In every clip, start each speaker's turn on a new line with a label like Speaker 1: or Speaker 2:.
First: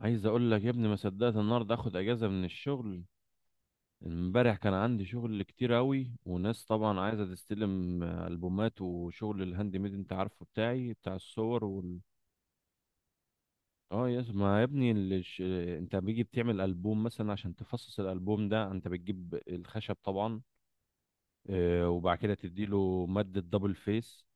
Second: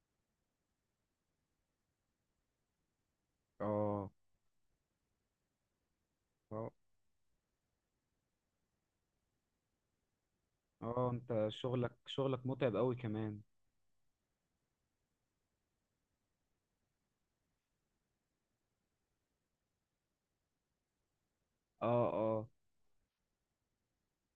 Speaker 1: عايز اقول لك يا ابني، ما صدقت النهارده اخد اجازه من الشغل.
Speaker 2: اه،
Speaker 1: امبارح كان عندي شغل كتير قوي، وناس
Speaker 2: اه،
Speaker 1: طبعا عايزه تستلم، البومات وشغل الهاند ميد. انت عارفه بتاعي،
Speaker 2: اه،
Speaker 1: بتاع
Speaker 2: انت
Speaker 1: الصور
Speaker 2: شغلك شغلك متعب قوي كمان.
Speaker 1: اه يا ما يا ابني الش... انت بيجي بتعمل البوم مثلا، عشان تفصص الالبوم ده انت بتجيب الخشب طبعا.
Speaker 2: اه،
Speaker 1: وبعد كده
Speaker 2: اه،
Speaker 1: تديله ماده دبل فيس.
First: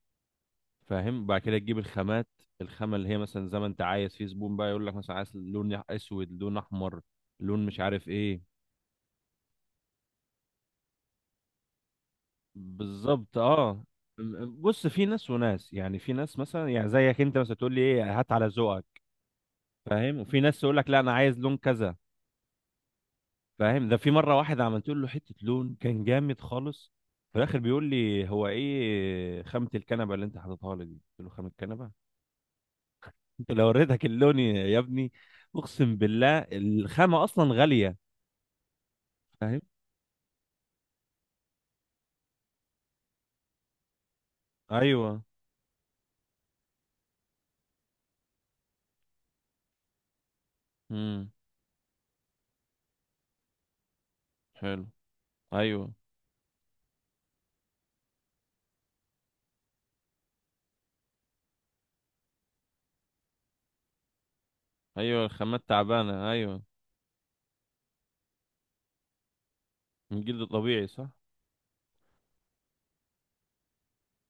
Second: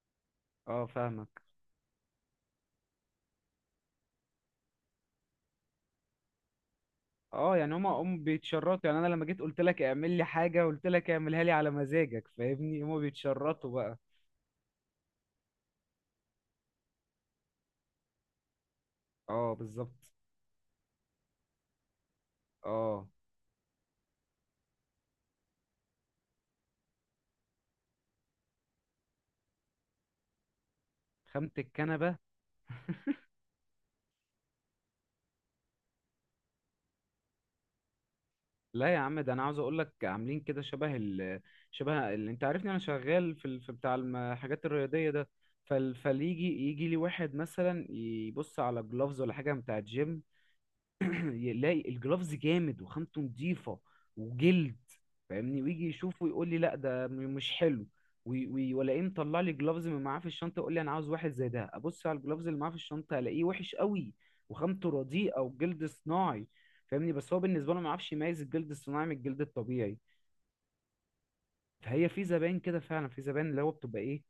Speaker 2: اه،
Speaker 1: فاهم؟ بعد
Speaker 2: فاهمك.
Speaker 1: كده تجيب الخامات، الخامه اللي هي مثلا زي ما انت عايز. في زبون بقى يقول لك مثلا، عايز لون اسود، لون احمر،
Speaker 2: اه،
Speaker 1: لون
Speaker 2: يعني
Speaker 1: مش
Speaker 2: هما
Speaker 1: عارف
Speaker 2: هم
Speaker 1: ايه.
Speaker 2: بيتشرطوا. يعني انا لما جيت قلت لك اعمل لي حاجه، قلت لك اعملها لي على مزاجك، فاهمني؟ هما
Speaker 1: بالظبط،
Speaker 2: بيتشرطوا
Speaker 1: اه.
Speaker 2: بقى.
Speaker 1: بص، في ناس وناس، يعني في ناس مثلا، يعني زيك انت مثلا تقول لي ايه، هات على ذوقك.
Speaker 2: اه، بالظبط.
Speaker 1: فاهم؟ وفي ناس تقول لك لا، انا عايز لون كذا.
Speaker 2: اه،
Speaker 1: فاهم؟ ده في مره، واحد عملت له حته لون كان جامد خالص، في الاخر بيقول لي هو ايه خامه الكنبه اللي انت حاططها لي دي؟ قلت له خامه
Speaker 2: خامة
Speaker 1: الكنبه.
Speaker 2: الكنبه.
Speaker 1: انت لو وريتك اللون يا ابني، اقسم بالله الخامه اصلا غاليه.
Speaker 2: لا يا عم، ده انا عاوز
Speaker 1: فاهم؟
Speaker 2: اقول لك عاملين كده شبه ال شبه اللي انت عارفني انا شغال في في بتاع الحاجات الرياضيه
Speaker 1: ايوه،
Speaker 2: ده. يجي لي واحد مثلا يبص على جلوفز ولا حاجه بتاع جيم،
Speaker 1: امم،
Speaker 2: يلاقي الجرافز جامد وخامته نضيفة وجلد.
Speaker 1: حلو،
Speaker 2: فاهمني؟ ويجي
Speaker 1: ايوه،
Speaker 2: يشوفه يقول لي لا ده مش حلو. ولاقيه مطلع لي جلافز من معاه في الشنطة، يقول لي انا عاوز واحد زي ده. ابص على الجلافز اللي معاه في الشنطة، الاقيه وحش قوي وخامته
Speaker 1: ايوه،
Speaker 2: رديئة
Speaker 1: الخامات
Speaker 2: وجلد
Speaker 1: تعبانه،
Speaker 2: صناعي.
Speaker 1: ايوه،
Speaker 2: فاهمني؟ بس هو بالنسبة له ما يعرفش يميز الجلد الصناعي من الجلد الطبيعي.
Speaker 1: من جلد طبيعي صح.
Speaker 2: فهي في زباين كده فعلا، في زباين اللي هو بتبقى ايه،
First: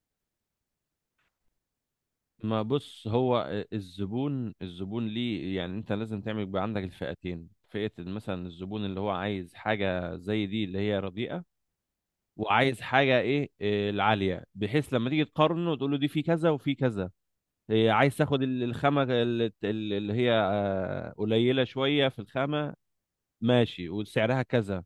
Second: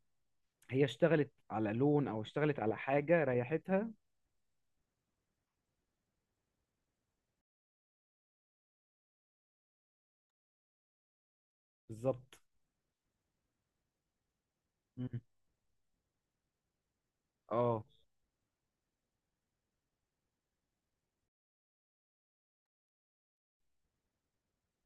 Speaker 2: هي اشتغلت على لون او اشتغلت
Speaker 1: ما
Speaker 2: على
Speaker 1: بص
Speaker 2: حاجة
Speaker 1: هو
Speaker 2: ريحتها.
Speaker 1: الزبون ليه، يعني انت لازم تعمل بقى عندك الفئتين، فئة مثلا الزبون اللي هو عايز حاجة زي دي، اللي هي رديئة،
Speaker 2: بالظبط.
Speaker 1: وعايز حاجة ايه إيه، العالية، بحيث لما
Speaker 2: مم.
Speaker 1: تيجي تقارنه تقول له دي في كذا وفي كذا.
Speaker 2: اه،
Speaker 1: عايز تاخد الخامة اللي هي قليلة شوية في الخامة. ماشي، وسعرها كذا،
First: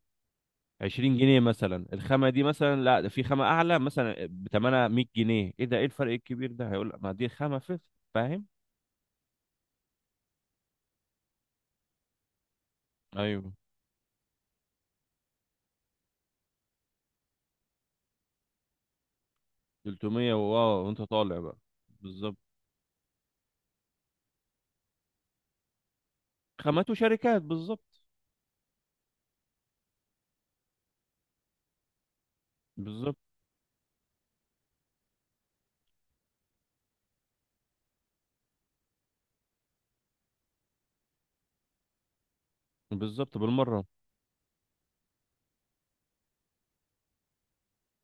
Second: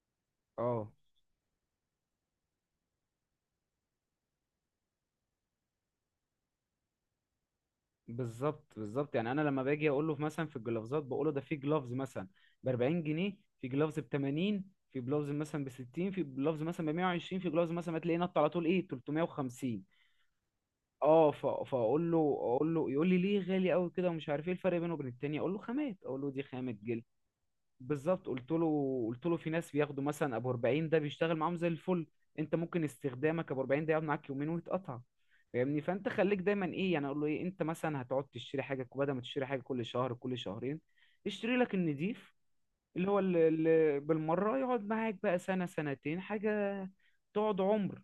Speaker 2: اه،
Speaker 1: 20 جنيه مثلا الخامة دي، مثلا. لا، ده في خامة أعلى مثلا بتمنها 100 جنيه. ايه ده؟ ايه الفرق الكبير ده؟ هيقول لك ما دي خامة فيه. فاهم؟
Speaker 2: بالظبط، بالظبط. يعني انا لما باجي اقول له مثلا في الجلافزات، بقول له ده في جلافز مثلا ب 40 جنيه،
Speaker 1: ايوه.
Speaker 2: في جلافز ب 80، في جلافز مثلا ب 60، في جلافز مثلا ب 120، في جلافز مثلا هتلاقيه نط على طول ايه 350.
Speaker 1: 300، واه، وانت
Speaker 2: اه،
Speaker 1: طالع بقى.
Speaker 2: فاقول له،
Speaker 1: بالظبط.
Speaker 2: اقول له يقول لي ليه غالي قوي كده ومش عارف ايه الفرق بينه وبين التاني. اقول له خامات، اقول له دي خامة
Speaker 1: خامات
Speaker 2: جلد.
Speaker 1: وشركات، بالظبط،
Speaker 2: بالظبط. قلت له في ناس بياخدوا مثلا ابو 40 ده، بيشتغل معاهم زي الفل. انت ممكن
Speaker 1: بالظبط،
Speaker 2: استخدامك ابو 40 ده يقعد معاك يومين ويتقطع. فاهمني؟ فانت خليك دايما ايه، يعني اقول له ايه، انت مثلا هتقعد تشتري حاجه، بدل ما تشتري حاجه كل شهر كل شهرين، اشتري لك النضيف اللي هو
Speaker 1: بالظبط، بالمره،
Speaker 2: اللي بالمره، يقعد معاك بقى سنه سنتين حاجه، تقعد عمر.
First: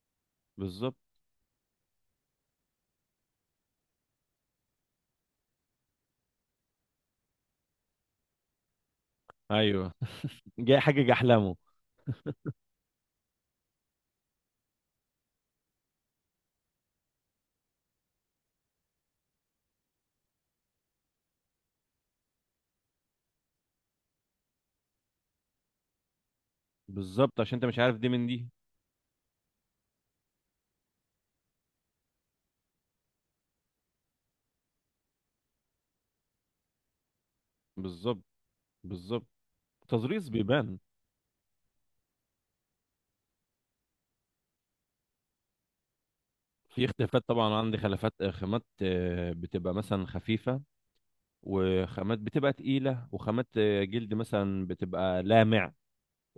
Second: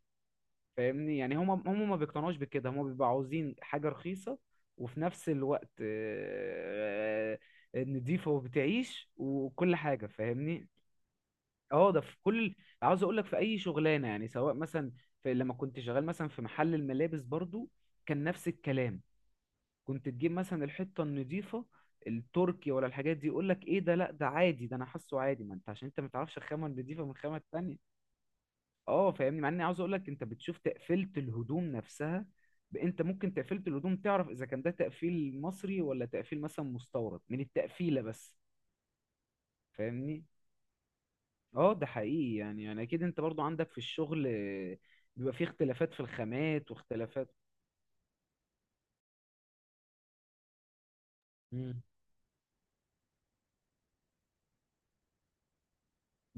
Speaker 1: بالظبط،
Speaker 2: فاهمني؟ يعني هم ما بيقتنعوش بكده، هم بيبقوا عاوزين حاجة رخيصة وفي نفس الوقت نضيفة وبتعيش وكل
Speaker 1: ايوه.
Speaker 2: حاجة. فاهمني؟
Speaker 1: جاي حاجه جحلمه.
Speaker 2: اه، ده في كل، عاوز اقول لك في اي شغلانة، يعني سواء مثلا في لما كنت شغال مثلا في محل الملابس برضو، كان نفس الكلام. كنت تجيب مثلا الحتة النضيفة، التركي ولا الحاجات دي، يقول لك ايه ده، لا ده عادي، ده انا حاسه عادي. ما انت عشان انت ما تعرفش الخامة النضيفة من الخامة
Speaker 1: بالظبط، عشان انت
Speaker 2: التانية.
Speaker 1: مش عارف دي من دي.
Speaker 2: اه، فاهمني؟ مع اني عاوز اقول لك انت بتشوف تقفيله الهدوم نفسها، انت ممكن تقفيله الهدوم تعرف اذا كان ده تقفيل مصري ولا تقفيل مثلا مستورد، من التقفيله
Speaker 1: بالظبط،
Speaker 2: بس.
Speaker 1: بالظبط،
Speaker 2: فاهمني؟
Speaker 1: تظريف بيبان.
Speaker 2: اه، ده حقيقي. يعني اكيد انت برضو عندك في الشغل بيبقى فيه اختلافات في الخامات
Speaker 1: في اختلافات
Speaker 2: واختلافات.
Speaker 1: طبعا، عندي خلافات خامات بتبقى مثلا خفيفه،
Speaker 2: امم.
Speaker 1: وخامات بتبقى تقيله، وخامات جلد مثلا بتبقى لامع،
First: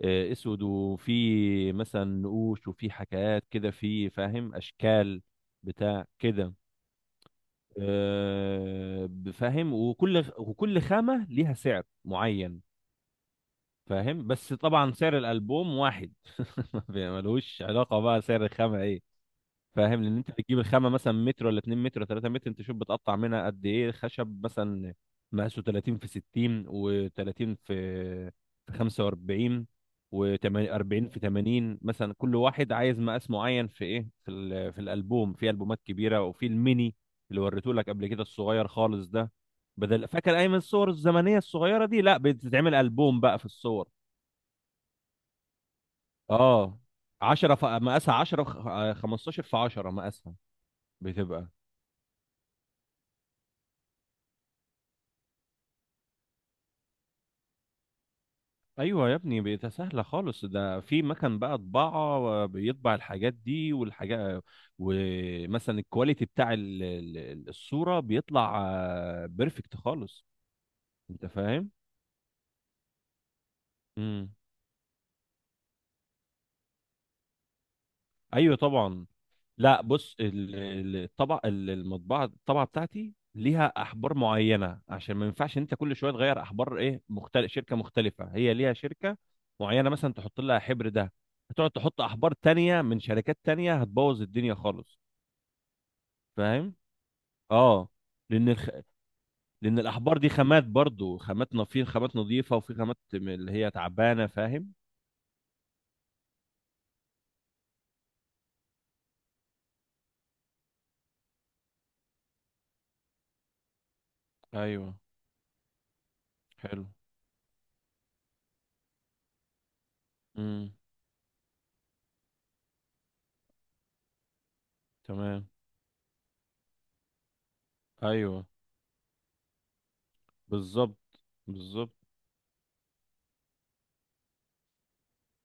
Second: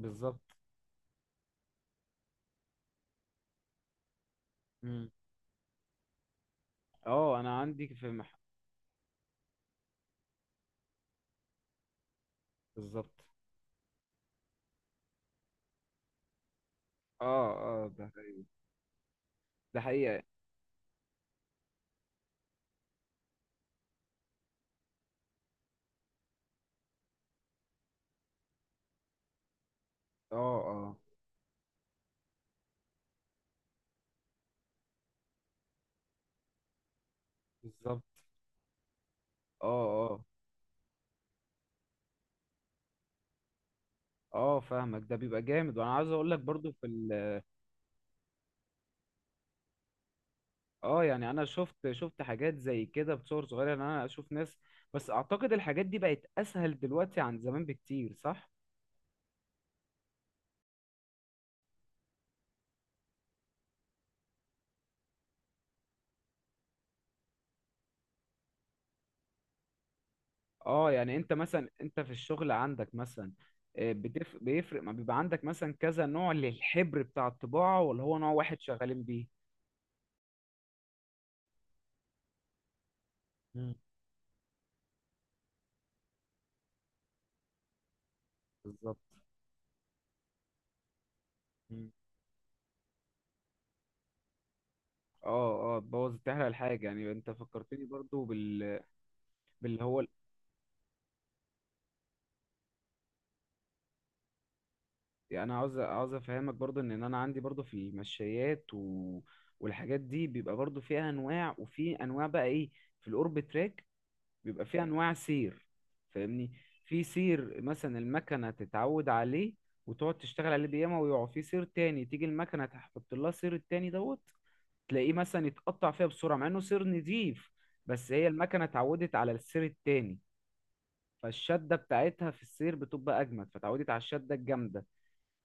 Speaker 1: اسود، وفي مثلا نقوش، وفي حكايات كده، في فاهم
Speaker 2: امم.
Speaker 1: اشكال بتاع كده.
Speaker 2: اه، انا عندي في
Speaker 1: فاهم، وكل خامة ليها سعر معين.
Speaker 2: بالظبط.
Speaker 1: فاهم، بس طبعا سعر الألبوم واحد.
Speaker 2: اه،
Speaker 1: ملوش
Speaker 2: اه،
Speaker 1: علاقة
Speaker 2: ده
Speaker 1: بقى سعر الخامة، ايه.
Speaker 2: ده
Speaker 1: فاهم، لان
Speaker 2: حقيقة.
Speaker 1: انت بتجيب الخامه مثلا متر ولا 2 متر ولا 3 متر، انت شوف بتقطع منها قد ايه. خشب مثلا مقاسه 30 في 60، و30 في في 45،
Speaker 2: اه، اه،
Speaker 1: و40 في 80 مثلا، كل واحد عايز مقاس معين. في ايه، في في الالبوم، في البومات كبيره وفي الميني اللي وريته لك
Speaker 2: بالظبط.
Speaker 1: قبل كده، الصغير خالص ده.
Speaker 2: اه،
Speaker 1: بدل،
Speaker 2: اه،
Speaker 1: فاكر اي من الصور الزمنيه الصغيره دي، لا، بتتعمل البوم بقى في الصور.
Speaker 2: اه، فاهمك. ده بيبقى جامد، وانا عاوز اقول لك برضو
Speaker 1: اه،
Speaker 2: في
Speaker 1: 10 في مقاسها 10، 15 في 10 مقاسها
Speaker 2: اه، يعني انا
Speaker 1: بتبقى.
Speaker 2: شفت حاجات زي كده بصور صغيره، ان انا اشوف ناس. بس اعتقد الحاجات دي بقت اسهل دلوقتي عن زمان بكتير، صح؟
Speaker 1: ايوه يا ابني، بقت سهله خالص، ده في مكان بقى طباعه بيطبع الحاجات دي والحاجات، ومثلا الكواليتي بتاع الصوره بيطلع بيرفكت خالص.
Speaker 2: اه، يعني
Speaker 1: انت
Speaker 2: انت مثلا
Speaker 1: فاهم.
Speaker 2: انت في الشغل عندك مثلا
Speaker 1: امم.
Speaker 2: بيفرق ما بيبقى عندك مثلا كذا نوع للحبر بتاع الطباعه، ولا هو نوع
Speaker 1: ايوه
Speaker 2: واحد شغالين
Speaker 1: طبعا.
Speaker 2: بيه؟
Speaker 1: لا، بص، الطبع، المطبعه، الطبعه بتاعتي
Speaker 2: مم.
Speaker 1: ليها احبار معينه، عشان ما ينفعش انت كل شويه تغير احبار. ايه، مختلف، شركه مختلفه، هي ليها
Speaker 2: بالظبط.
Speaker 1: شركه معينه مثلا تحط لها حبر ده، هتقعد
Speaker 2: مم.
Speaker 1: تحط احبار تانية من شركات تانية هتبوظ الدنيا خالص.
Speaker 2: اه، اه، بوظ، تحرق
Speaker 1: فاهم.
Speaker 2: الحاجه. يعني انت فكرتني
Speaker 1: اه.
Speaker 2: برضو
Speaker 1: لان الخ... لان
Speaker 2: باللي هو،
Speaker 1: الاحبار دي خامات برضو، خاماتنا في خامات نظيفه وفي خامات اللي هي تعبانه. فاهم.
Speaker 2: يعني انا عاوز افهمك برضو ان انا عندي برضو في المشايات والحاجات دي، بيبقى برضو فيها انواع، وفي انواع بقى ايه، في الاورب تراك بيبقى فيها
Speaker 1: ايوه،
Speaker 2: انواع سير. فاهمني؟
Speaker 1: حلو،
Speaker 2: في سير مثلا المكنه تتعود عليه وتقعد تشتغل عليه
Speaker 1: امم،
Speaker 2: بياما، ويقع. في سير تاني تيجي المكنه تحط لها سير التاني دوت، تلاقيه مثلا
Speaker 1: تمام،
Speaker 2: يتقطع فيها بسرعه مع انه سير نضيف. بس هي
Speaker 1: ايوه،
Speaker 2: المكنه اتعودت على السير التاني،
Speaker 1: بالظبط،
Speaker 2: فالشده
Speaker 1: بالظبط،
Speaker 2: بتاعتها في السير بتبقى اجمد، فتعودت على الشده الجامده.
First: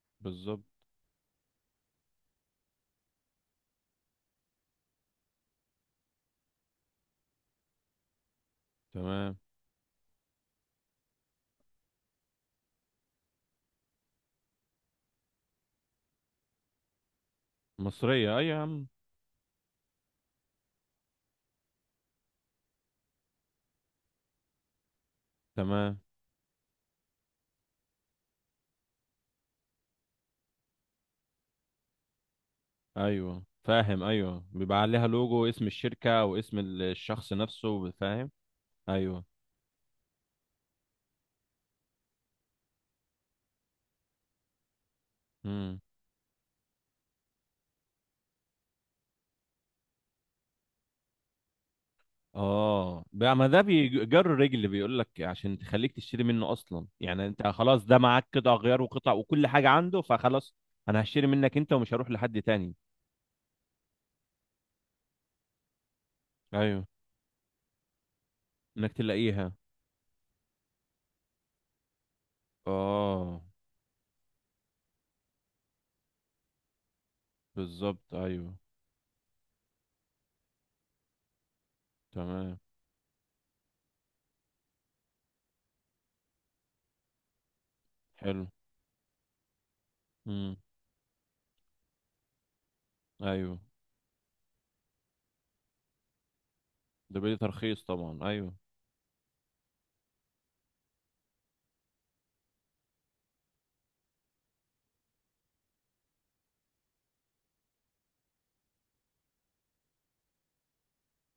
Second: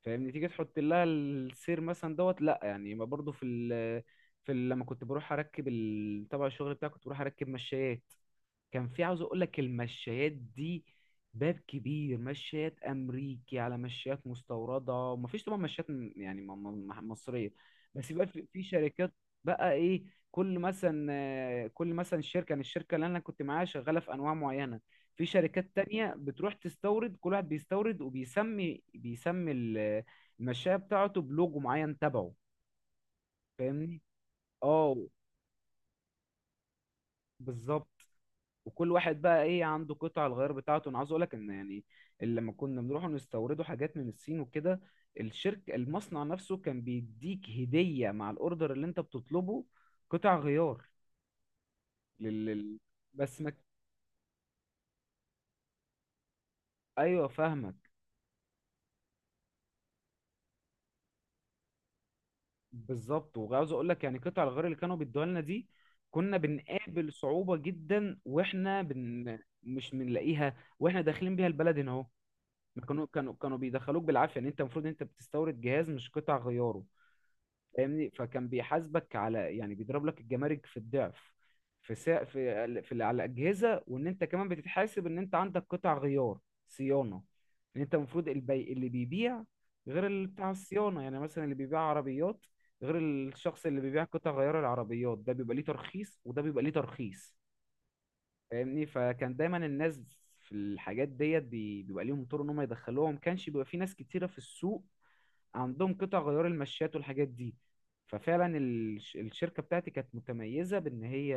Speaker 2: فاهمني؟ تيجي
Speaker 1: بالظبط،
Speaker 2: تحط لها السير مثلا دوت لا، يعني ما برضو في لما كنت بروح اركب تبع الشغل بتاعي، كنت بروح اركب مشايات. كان في، عاوز
Speaker 1: تمام،
Speaker 2: اقول لك، المشايات دي باب كبير، مشايات امريكي على مشايات مستورده، ومفيش طبعا مشايات يعني مصريه. بس يبقى
Speaker 1: مصريه ايوه
Speaker 2: في
Speaker 1: يا عم،
Speaker 2: شركات بقى ايه. كل مثلا شركه، يعني الشركه اللي انا كنت معاها شغاله في انواع معينه، في شركات
Speaker 1: تمام،
Speaker 2: تانية بتروح تستورد، كل واحد بيستورد وبيسمي، المشاية بتاعته بلوجو معين تبعه.
Speaker 1: ايوه
Speaker 2: فاهمني؟
Speaker 1: فاهم، ايوه بيبقى
Speaker 2: اه،
Speaker 1: عليها لوجو، اسم الشركه واسم الشخص نفسه.
Speaker 2: بالظبط.
Speaker 1: فاهم.
Speaker 2: وكل واحد
Speaker 1: ايوه.
Speaker 2: بقى ايه عنده قطع الغيار بتاعته. انا عاوز اقول لك ان يعني، اللي لما كنا بنروح نستوردوا حاجات من الصين وكده، الشركه،
Speaker 1: مم.
Speaker 2: المصنع نفسه كان بيديك هديه مع الاوردر اللي انت بتطلبه، قطع غيار لل... لل-
Speaker 1: اه، بقى
Speaker 2: بس
Speaker 1: ما
Speaker 2: ما...
Speaker 1: ده بيجر رجل، بيقول لك عشان تخليك تشتري منه اصلا. يعني
Speaker 2: ايوه،
Speaker 1: انت خلاص
Speaker 2: فاهمك.
Speaker 1: ده معاك قطع غيار وقطع وكل حاجه عنده، فخلاص انا هشتري منك انت ومش هروح لحد تاني.
Speaker 2: بالظبط. وعاوز اقول لك يعني قطع الغيار اللي كانوا بيدوها لنا دي، كنا
Speaker 1: ايوه،
Speaker 2: بنقابل صعوبه جدا، واحنا
Speaker 1: انك تلاقيها.
Speaker 2: مش بنلاقيها واحنا داخلين بيها البلد هنا اهو. ما كانوا كانوا
Speaker 1: اه،
Speaker 2: كانوا بيدخلوك بالعافيه. يعني انت المفروض انت بتستورد جهاز مش قطع غياره. فاهمني؟
Speaker 1: بالظبط،
Speaker 2: فكان
Speaker 1: ايوه،
Speaker 2: بيحاسبك على، يعني بيضرب لك الجمارك في الضعف في سا...
Speaker 1: تمام،
Speaker 2: في ال- في ال- على الاجهزه، وان انت كمان بتتحاسب ان انت عندك قطع غيار صيانه، ان انت المفروض
Speaker 1: حلو،
Speaker 2: اللي بيبيع غير اللي بتاع
Speaker 1: امم،
Speaker 2: الصيانه. يعني مثلا اللي بيبيع عربيات غير
Speaker 1: ايوه،
Speaker 2: الشخص اللي بيبيع قطع غيار العربيات، ده بيبقى ليه ترخيص وده بيبقى ليه
Speaker 1: ده
Speaker 2: ترخيص.
Speaker 1: بيدي ترخيص طبعا، ايوه.
Speaker 2: فاهمني؟ فكان دايما الناس في الحاجات ديت بيبقى ليهم طرق ان هم يدخلوها، وما كانش بيبقى في ناس كتيره في السوق عندهم قطع غيار المشات والحاجات دي. ففعلا الشركة بتاعتي كانت متميزة بان هي.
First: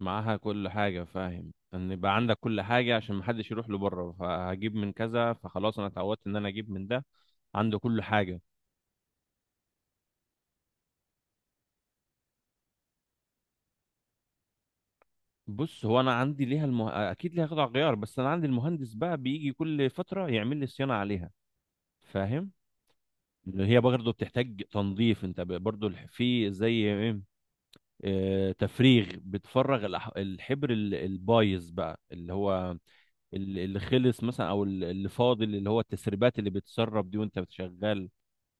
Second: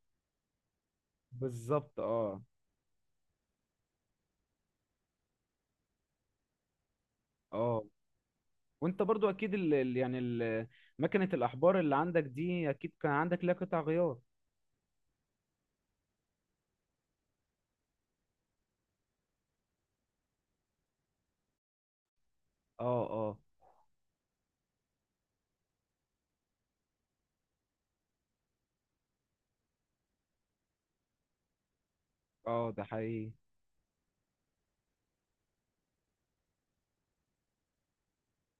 Speaker 1: معاها كل حاجه، فاهم، ان
Speaker 2: بالظبط.
Speaker 1: يبقى عندك
Speaker 2: اه،
Speaker 1: كل حاجه عشان محدش يروح له بره، فهجيب من كذا، فخلاص انا اتعودت ان انا اجيب من ده، عنده
Speaker 2: اه،
Speaker 1: كل حاجه.
Speaker 2: وانت برضو اكيد يعني مكنة الاحبار اللي عندك دي، اكيد كان عندك لها قطع غيار.
Speaker 1: بص هو انا عندي ليها اكيد ليها قطع غيار، بس انا عندي المهندس بقى بيجي كل فتره يعمل لي صيانه عليها. فاهم.
Speaker 2: اه، اه،
Speaker 1: اللي هي برضه بتحتاج تنظيف، انت برضه في زي ايه، تفريغ، بتفرغ الحبر البايظ بقى، اللي
Speaker 2: اه،
Speaker 1: هو
Speaker 2: ده حقيقي.
Speaker 1: اللي خلص مثلا، او اللي فاضل، اللي هو التسريبات اللي بتسرب دي وانت بتشغل.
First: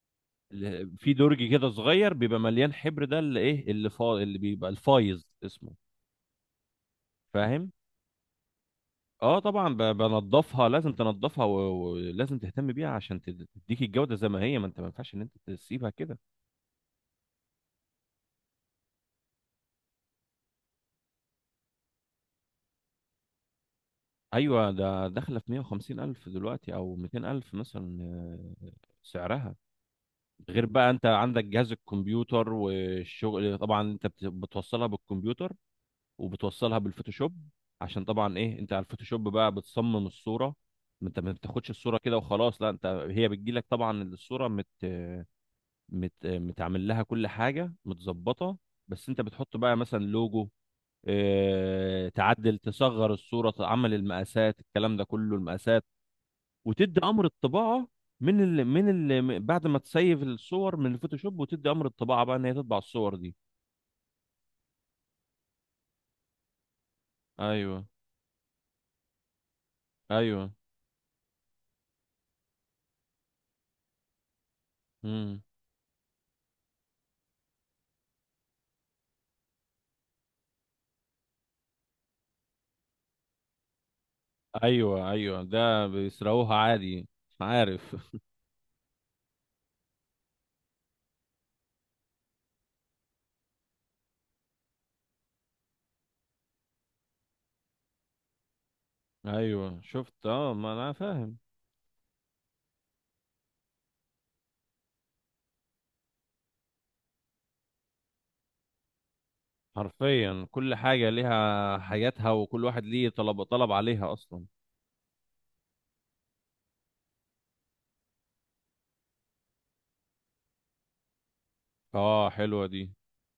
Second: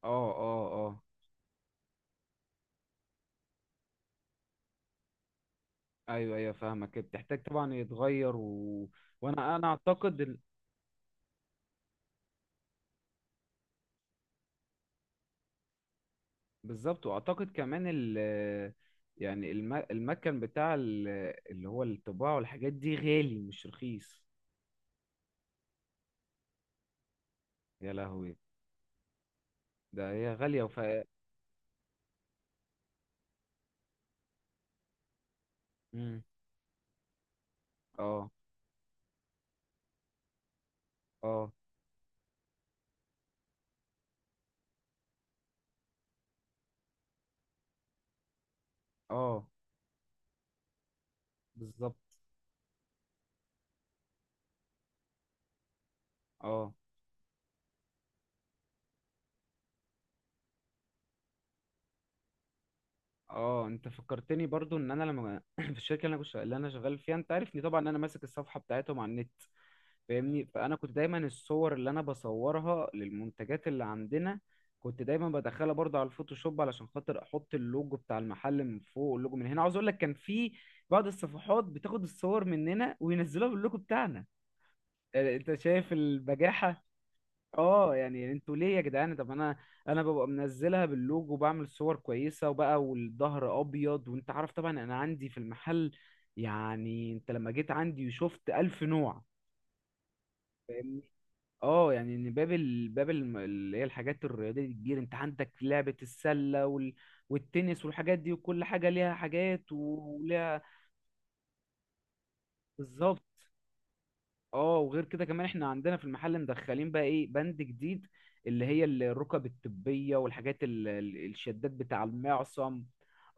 Speaker 2: اه، اه، اه،
Speaker 1: في درج كده صغير بيبقى مليان حبر، ده اللي ايه، اللي فاضل، اللي بيبقى الفايظ اسمه.
Speaker 2: ايوه، ايوه، فاهمك. بتحتاج
Speaker 1: فاهم.
Speaker 2: طبعا يتغير
Speaker 1: اه
Speaker 2: وانا انا
Speaker 1: طبعا،
Speaker 2: اعتقد
Speaker 1: بنضفها، لازم تنضفها، ولازم تهتم بيها عشان تديك الجودة زي ما هي. ما انت، ما ينفعش ان انت تسيبها كده.
Speaker 2: بالظبط. واعتقد كمان يعني المكن بتاع اللي هو الطباعة والحاجات دي، غالي مش رخيص.
Speaker 1: ايوه، ده داخلة في 150 الف دلوقتي او 200 الف
Speaker 2: يا
Speaker 1: مثلا،
Speaker 2: لهوي،
Speaker 1: سعرها.
Speaker 2: ده هي غالية
Speaker 1: غير بقى، انت عندك جهاز الكمبيوتر، والشغل طبعا انت بتوصلها بالكمبيوتر،
Speaker 2: مم.
Speaker 1: وبتوصلها بالفوتوشوب، عشان
Speaker 2: اه،
Speaker 1: طبعا ايه، انت على الفوتوشوب بقى بتصمم الصورة. ما انت ما
Speaker 2: اه،
Speaker 1: بتاخدش الصورة كده وخلاص، لا، انت هي بتجيلك طبعا الصورة متعمل لها كل حاجه متظبطه، بس انت
Speaker 2: اه،
Speaker 1: بتحط بقى مثلا لوجو،
Speaker 2: بالظبط.
Speaker 1: اه... تعدل، تصغر الصوره، تعمل المقاسات، الكلام ده كله المقاسات،
Speaker 2: اه،
Speaker 1: وتدي امر الطباعه بعد ما تسيف الصور من الفوتوشوب، وتدي امر الطباعه بقى ان هي تطبع الصور دي.
Speaker 2: اه، انت فكرتني برضو ان انا لما في الشركة اللي انا شغال فيها، انت عارفني طبعا،
Speaker 1: ايوه،
Speaker 2: إن انا ماسك الصفحة بتاعتهم على النت. فاهمني؟
Speaker 1: ايوه،
Speaker 2: فانا كنت دايما الصور اللي انا بصورها للمنتجات اللي عندنا، كنت دايما
Speaker 1: امم،
Speaker 2: بدخلها برضو على الفوتوشوب علشان خاطر احط اللوجو بتاع المحل من فوق. اللوجو من هنا، عاوز اقول لك كان في بعض الصفحات بتاخد الصور مننا وينزلوها باللوجو بتاعنا.
Speaker 1: ايوه، ايوه،
Speaker 2: انت
Speaker 1: ده
Speaker 2: شايف
Speaker 1: بيسرقوها
Speaker 2: البجاحة؟
Speaker 1: عادي. عارف.
Speaker 2: اه، يعني انتوا ليه يا جدعان؟ طب انا ببقى منزلها باللوجو، وبعمل صور كويسه وبقى والظهر ابيض، وانت عارف طبعا انا عندي في المحل، يعني انت لما جيت عندي وشفت الف نوع.
Speaker 1: ايوه شفت، اه، ما انا
Speaker 2: فاهمني؟
Speaker 1: فاهم.
Speaker 2: اه، يعني ان باب ال... باب الم- اللي هي الحاجات الرياضيه دي كتير. انت عندك لعبه السله والتنس والحاجات دي، وكل حاجه ليها حاجات
Speaker 1: حرفيا
Speaker 2: وليها.
Speaker 1: كل حاجة ليها حاجاتها، وكل واحد ليه
Speaker 2: بالظبط.
Speaker 1: طلب عليها اصلا.
Speaker 2: اه، وغير كده كمان احنا عندنا في المحل مدخلين بقى ايه بند جديد، اللي هي الركب الطبية والحاجات الشدات بتاع
Speaker 1: اه، حلوه
Speaker 2: المعصم.
Speaker 1: دي.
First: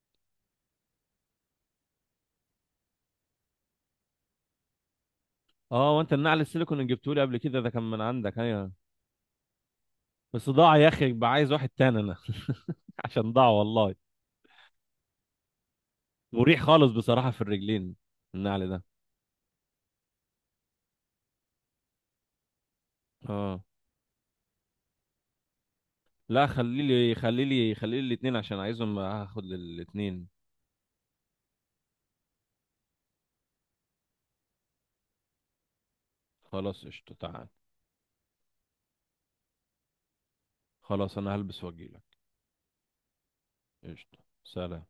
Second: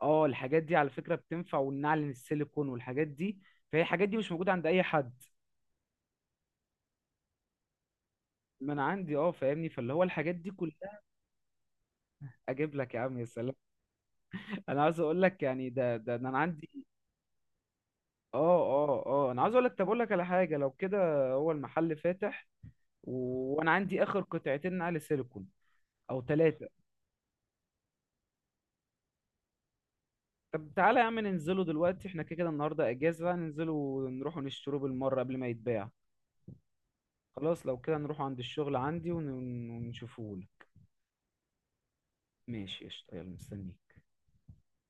Speaker 2: اه، الحاجات دي على فكرة بتنفع، والنعل السيليكون والحاجات دي. فهي الحاجات دي مش موجودة عند اي حد.
Speaker 1: اه، وانت النعل السيليكون اللي جبته لي قبل كده ده، كان من عندك،
Speaker 2: ما
Speaker 1: ايوه،
Speaker 2: انا عندي. اه، فاهمني؟ فاللي هو الحاجات دي
Speaker 1: بس ضاع يا
Speaker 2: كلها.
Speaker 1: اخي، يبقى عايز واحد تاني انا.
Speaker 2: اجيب لك يا عم، يا
Speaker 1: عشان ضاع،
Speaker 2: سلام!
Speaker 1: والله
Speaker 2: انا عاوز اقول لك يعني ده انا
Speaker 1: مريح
Speaker 2: عندي.
Speaker 1: خالص بصراحه في الرجلين النعل ده.
Speaker 2: اه، اه، اه، انا عاوز اقول لك. طب اقول لك على حاجة لو كده، هو المحل فاتح؟ و...
Speaker 1: اه،
Speaker 2: وانا عندي اخر قطعتين نعل سيليكون او
Speaker 1: لا،
Speaker 2: ثلاثة.
Speaker 1: خلي لي خلي لي خلي لي الاثنين عشان عايزهم، هاخد الاثنين.
Speaker 2: طب تعالى يا عم ننزله دلوقتي، احنا كده كده النهارده اجازه بقى، ننزله ونروح نشتروه بالمره قبل ما يتباع.
Speaker 1: خلاص، قشطه، تعال.
Speaker 2: خلاص لو كده نروح عند الشغل عندي ونشوفه.
Speaker 1: خلاص، انا هلبس واجيلك.
Speaker 2: ماشي، قشطه، يلا مستنيك.
Speaker 1: قشطه. سلام.